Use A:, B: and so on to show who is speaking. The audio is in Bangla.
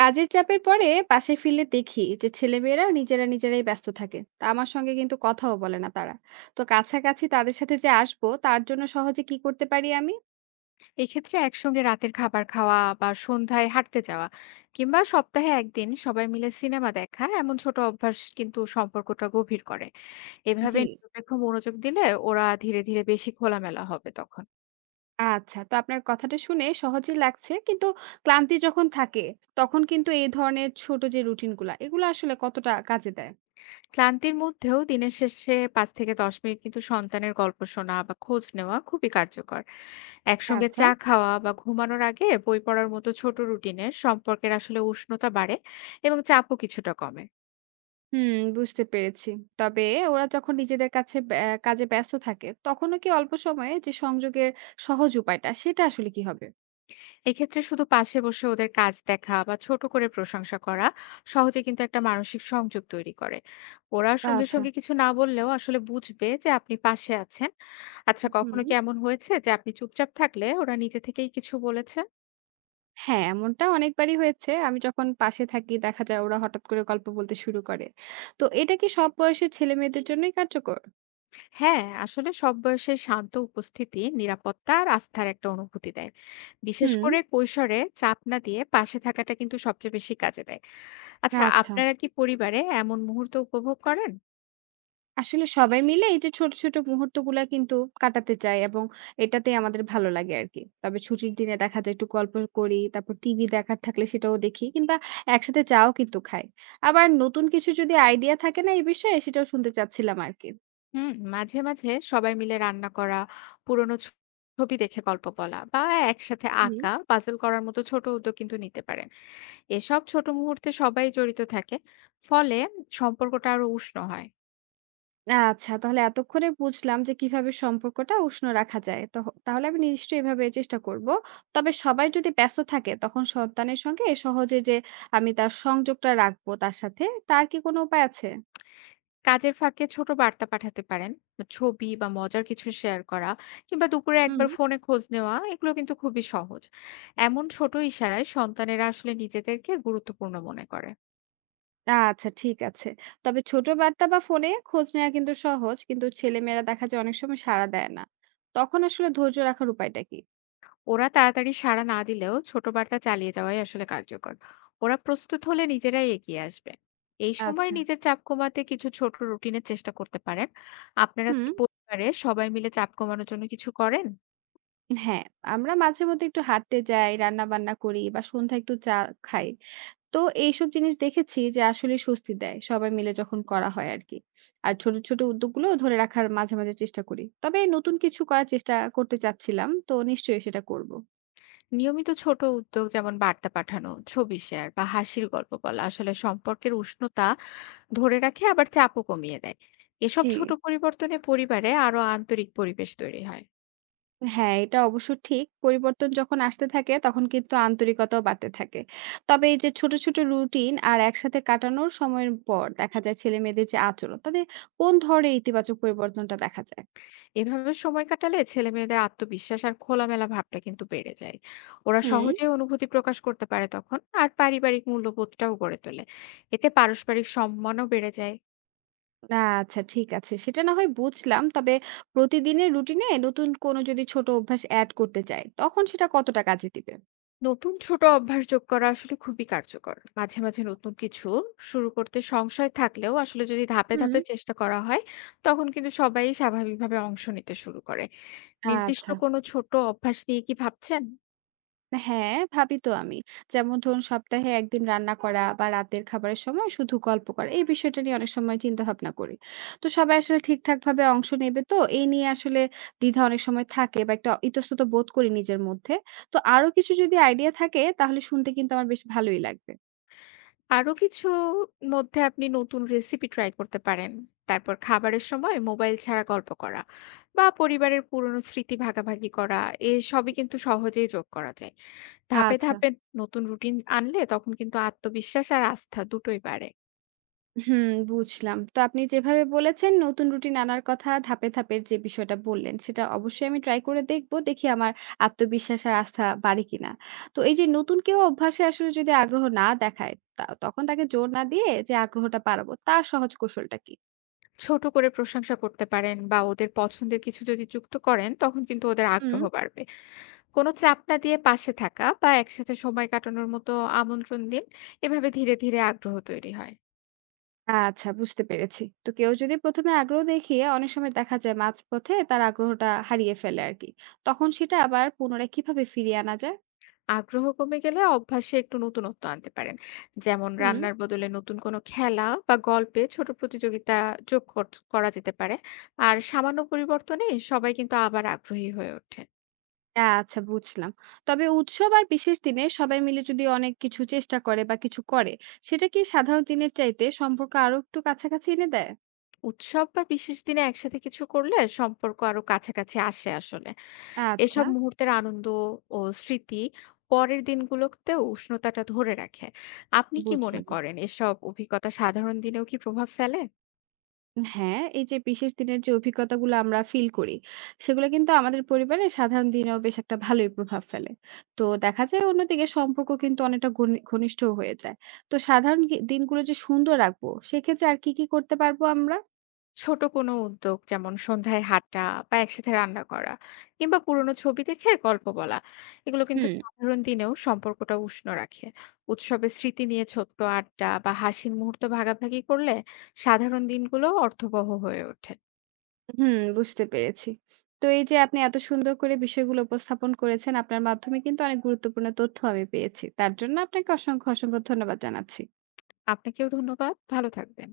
A: কাজের চাপের পরে পাশে ফিরলে দেখি যে ছেলেমেয়েরা নিজেরা নিজেরাই ব্যস্ত থাকে তা আমার সঙ্গে কিন্তু কথাও বলে না তারা। তো কাছাকাছি তাদের সাথে যে আসবো তার জন্য সহজে কি করতে পারি আমি?
B: এক্ষেত্রে একসঙ্গে রাতের খাবার খাওয়া বা সন্ধ্যায় হাঁটতে যাওয়া কিংবা সপ্তাহে একদিন সবাই মিলে সিনেমা দেখা এমন ছোট অভ্যাস কিন্তু সম্পর্কটা গভীর করে। এভাবে
A: জি।
B: নিরপেক্ষ মনোযোগ দিলে ওরা ধীরে ধীরে বেশি খোলামেলা হবে তখন।
A: আচ্ছা, তো আপনার কথাটা শুনে সহজে লাগছে কিন্তু ক্লান্তি যখন থাকে, তখন কিন্তু এই ধরনের ছোট যে রুটিনগুলা এগুলো আসলে কতটা কাজে দেয়?
B: ক্লান্তির মধ্যেও দিনের শেষে 5 থেকে 10 মিনিট কিন্তু সন্তানের গল্প শোনা বা খোঁজ নেওয়া খুবই কার্যকর। একসঙ্গে
A: আচ্ছা।
B: চা খাওয়া বা ঘুমানোর আগে বই পড়ার মতো ছোট রুটিনের সম্পর্কের আসলে উষ্ণতা বাড়ে এবং চাপও কিছুটা কমে।
A: হুম, বুঝতে পেরেছি। তবে ওরা যখন নিজেদের কাছে কাজে ব্যস্ত থাকে তখনও কি অল্প সময়ে যে সংযোগের সহজ উপায়টা সেটা আসলে কি হবে?
B: এক্ষেত্রে শুধু পাশে বসে ওদের কাজ দেখা বা ছোট করে প্রশংসা করা সহজে কিন্তু একটা মানসিক সংযোগ তৈরি করে। ওরা সঙ্গে
A: আচ্ছা।
B: সঙ্গে কিছু না বললেও আসলে বুঝবে যে আপনি পাশে আছেন। আচ্ছা,
A: হুম।
B: কখনো কি এমন হয়েছে যে আপনি চুপচাপ থাকলে ওরা নিজে থেকেই কিছু বলেছে?
A: হ্যাঁ, এমনটা অনেকবারই হয়েছে। আমি যখন পাশে থাকি দেখা যায় ওরা হঠাৎ করে গল্প বলতে শুরু করে। তো এটা কি সব বয়সের ছেলেমেয়েদের জন্যই কার্যকর?
B: হ্যাঁ, আসলে সব বয়সে শান্ত উপস্থিতি নিরাপত্তা আর আস্থার একটা অনুভূতি দেয়। বিশেষ
A: হুম।
B: করে কৈশোরে চাপ না দিয়ে পাশে থাকাটা কিন্তু সবচেয়ে বেশি কাজে দেয়। আচ্ছা,
A: আচ্ছা।
B: আপনারা কি পরিবারে এমন মুহূর্ত উপভোগ করেন?
A: আসলে সবাই মিলে এই যে ছোট, ছোট মুহূর্তগুলা কিন্তু কাটাতে চাই, এবং এটাতেই আমাদের ভালো লাগে আরকি। তবে ছুটির দিনে দেখা যায় একটু গল্প করি, তারপর টিভি দেখার থাকলে সেটাও দেখি, কিংবা একসাথে চাও কিন্তু খাই। আবার নতুন কিছু যদি আইডিয়া থাকে না এই বিষয়ে সেটাও শুনতে চাচ্ছিলাম আরকি।
B: হুম, মাঝে, মাঝে সবাই মিলে রান্না করা, পুরোনো ছ ছবি দেখে গল্প বলা বা একসাথে
A: হুম।
B: আঁকা, পাজল করার মতো ছোট উদ্যোগ কিন্তু নিতে পারেন। এসব ছোট মুহূর্তে সবাই জড়িত থাকে। ফলে সম্পর্কটা আরো উষ্ণ হয়।
A: আচ্ছা, তাহলে এতক্ষণে বুঝলাম যে কিভাবে সম্পর্কটা উষ্ণ রাখা যায়। তাহলে আমি নিশ্চয়ই এভাবে চেষ্টা করব। তবে সবাই যদি ব্যস্ত থাকে তখন সন্তানের সঙ্গে সহজে যে আমি তার সংযোগটা রাখবো তার সাথে, তার কি কোনো উপায় আছে?
B: কাজের ফাঁকে ছোট বার্তা পাঠাতে পারেন। ছবি বা মজার কিছু শেয়ার করা কিংবা দুপুরে
A: হুম।
B: একবার ফোনে খোঁজ নেওয়া এগুলো কিন্তু খুবই সহজ। এমন ছোট ইশারায় সন্তানেরা আসলে নিজেদেরকে গুরুত্বপূর্ণ মনে করে।
A: আচ্ছা, ঠিক আছে। তবে ছোট বার্তা বা ফোনে খোঁজ নেওয়া কিন্তু সহজ, কিন্তু ছেলেমেয়েরা দেখা যায় অনেক সময় সাড়া দেয় না। তখন আসলে ধৈর্য রাখার উপায়টা কি?
B: ওরা তাড়াতাড়ি সাড়া না দিলেও ছোট বার্তা চালিয়ে যাওয়াই আসলে কার্যকর। ওরা প্রস্তুত হলে নিজেরাই এগিয়ে আসবে। এই সময়
A: আচ্ছা।
B: নিজের চাপ কমাতে কিছু ছোট রুটিনের চেষ্টা করতে পারেন। আপনারা কি
A: হুম,
B: পরিবারে সবাই মিলে চাপ কমানোর জন্য কিছু করেন?
A: হ্যাঁ, আমরা মাঝে মধ্যে একটু হাঁটতে যাই, রান্নাবান্না করি বা সন্ধ্যায় একটু চা খাই। তো এইসব জিনিস দেখেছি যে আসলে স্বস্তি দেয় সবাই মিলে যখন করা হয় আর কি। আর ছোট, ছোট উদ্যোগগুলো ধরে রাখার মাঝে, মাঝে চেষ্টা করি। তবে নতুন কিছু করার চেষ্টা করতে চাচ্ছিলাম। তো নিশ্চয়ই সেটা করব।
B: নিয়মিত ছোট উদ্যোগ যেমন বার্তা পাঠানো, ছবি শেয়ার বা হাসির গল্প বলা আসলে সম্পর্কের উষ্ণতা ধরে রাখে, আবার চাপও কমিয়ে দেয়। এসব
A: জি।
B: ছোট পরিবর্তনে পরিবারে আরো আন্তরিক পরিবেশ তৈরি হয়।
A: হ্যাঁ, এটা অবশ্য ঠিক। পরিবর্তন যখন আসতে থাকে তখন কিন্তু আন্তরিকতাও বাড়তে থাকে। তবে এই যে ছোট, ছোট রুটিন আর একসাথে কাটানোর সময়ের পর দেখা যায় ছেলেমেয়েদের যে আচরণ তাদের কোন ধরনের ইতিবাচক পরিবর্তনটা দেখা যায়?
B: এভাবে সময় কাটালে ছেলেমেয়েদের আত্মবিশ্বাস আর খোলামেলা ভাবটা কিন্তু বেড়ে যায়। ওরা
A: হুম।
B: সহজেই অনুভূতি প্রকাশ করতে পারে তখন, আর পারিবারিক মূল্যবোধটাও গড়ে তোলে। এতে পারস্পরিক সম্মানও বেড়ে যায়।
A: না, আচ্ছা, ঠিক আছে। সেটা না হয় বুঝলাম। তবে প্রতিদিনের রুটিনে নতুন কোনো যদি ছোট অভ্যাস এড করতে চাই, তখন সেটা কতটা কাজে দিবে?
B: নতুন ছোট অভ্যাস যোগ করা আসলে খুবই কার্যকর। মাঝে মাঝে নতুন কিছু শুরু করতে সংশয় থাকলেও আসলে যদি ধাপে
A: হুম।
B: ধাপে চেষ্টা করা হয়, তখন কিন্তু সবাই স্বাভাবিকভাবে অংশ নিতে শুরু করে। নির্দিষ্ট
A: আচ্ছা।
B: কোনো ছোট অভ্যাস নিয়ে কি ভাবছেন?
A: হ্যাঁ, ভাবি তো আমি। যেমন ধরুন সপ্তাহে ১ দিন রান্না করা বা রাতের খাবারের সময় শুধু গল্প করা। এই বিষয়টা নিয়ে অনেক সময় চিন্তা ভাবনা করি। তো সবাই আসলে ঠিকঠাকভাবে অংশ নেবে তো? এই নিয়ে আসলে দ্বিধা অনেক সময় থাকে বা একটা ইতস্তত বোধ করি নিজের মধ্যে। তো আরো কিছু যদি আইডিয়া থাকে তাহলে শুনতে কিন্তু আমার বেশ ভালোই লাগবে।
B: আরো কিছু মধ্যে আপনি নতুন রেসিপি ট্রাই করতে পারেন। তারপর খাবারের সময় মোবাইল ছাড়া গল্প করা বা পরিবারের পুরনো স্মৃতি ভাগাভাগি করা, এসবই কিন্তু সহজেই যোগ করা যায়। ধাপে,
A: আচ্ছা।
B: ধাপে নতুন রুটিন আনলে তখন কিন্তু আত্মবিশ্বাস আর আস্থা দুটোই বাড়ে।
A: হুম, বুঝলাম। তো আপনি যেভাবে বলেছেন নতুন রুটিন আনার কথা ধাপে, ধাপে যে বিষয়টা বললেন সেটা অবশ্যই আমি ট্রাই করে দেখব। দেখি আমার আত্মবিশ্বাস আর আস্থা বাড়ে কিনা। তো এই যে নতুন কেউ অভ্যাসে আসলে যদি আগ্রহ না দেখায়, তা তখন তাকে জোর না দিয়ে যে আগ্রহটা বাড়াবো তার সহজ কৌশলটা কি?
B: ছোট করে প্রশংসা করতে পারেন বা ওদের পছন্দের কিছু যদি যুক্ত করেন, তখন কিন্তু ওদের
A: হুম।
B: আগ্রহ বাড়বে। কোনো চাপ না দিয়ে পাশে থাকা বা একসাথে সময় কাটানোর মতো আমন্ত্রণ দিন। এভাবে ধীরে, ধীরে আগ্রহ তৈরি হয়।
A: আচ্ছা, বুঝতে পেরেছি। তো কেউ যদি ১ম এ আগ্রহ দেখিয়ে অনেক সময় দেখা যায় মাঝপথে তার আগ্রহটা হারিয়ে ফেলে আরকি। তখন সেটা আবার পুনরায় কিভাবে ফিরিয়ে আনা যায়?
B: আগ্রহ কমে গেলে অভ্যাসে একটু নতুনত্ব আনতে পারেন, যেমন
A: হুম।
B: রান্নার বদলে নতুন কোনো খেলা বা গল্পে ছোট প্রতিযোগিতা করা যেতে পারে। আর সামান্য পরিবর্তনে সবাই কিন্তু আবার আগ্রহী হয়ে ওঠে।
A: আচ্ছা, বুঝলাম। তবে উৎসব আর বিশেষ দিনে সবাই মিলে যদি অনেক কিছু চেষ্টা করে বা কিছু করে, সেটা কি সাধারণ দিনের চাইতে সম্পর্ক আরো একটু কাছাকাছি এনে দেয়?
B: উৎসব বা বিশেষ দিনে একসাথে কিছু করলে সম্পর্ক আরো কাছাকাছি আসে আসলে।
A: আচ্ছা,
B: এসব মুহূর্তের আনন্দ ও স্মৃতি পরের দিনগুলোতে উষ্ণতাটা ধরে রাখে। আপনি কি মনে
A: বুঝলাম।
B: করেন এসব অভিজ্ঞতা সাধারণ দিনেও কি প্রভাব ফেলে?
A: হ্যাঁ, এই যে বিশেষ দিনের যে অভিজ্ঞতাগুলো আমরা ফিল করি, সেগুলো কিন্তু আমাদের পরিবারে সাধারণ দিনেও বেশ একটা ভালোই প্রভাব ফেলে। তো দেখা যায় অন্যদিকে সম্পর্ক কিন্তু অনেকটা ঘনিষ্ঠ হয়ে যায়। তো সাধারণ দিনগুলো যে সুন্দর রাখবো, সেক্ষেত্রে আর কি, কি করতে পারবো আমরা?
B: ছোট কোনো উদ্যোগ যেমন সন্ধ্যায় হাঁটা বা একসাথে রান্না করা কিংবা পুরনো ছবি দেখে গল্প বলা, এগুলো কিন্তু
A: হুম।
B: সাধারণ দিনেও সম্পর্কটা উষ্ণ রাখে। উৎসবের স্মৃতি নিয়ে ছোট্ট আড্ডা বা হাসির মুহূর্ত ভাগাভাগি করলে সাধারণ দিনগুলো অর্থবহ হয়ে ওঠে।
A: হুম, বুঝতে পেরেছি। তো এই যে আপনি এত সুন্দর করে বিষয়গুলো উপস্থাপন করেছেন, আপনার মাধ্যমে কিন্তু অনেক গুরুত্বপূর্ণ তথ্য আমি পেয়েছি। তার জন্য আপনাকে অসংখ্য, অসংখ্য ধন্যবাদ জানাচ্ছি।
B: আপনাকেও ধন্যবাদ। ভালো থাকবেন।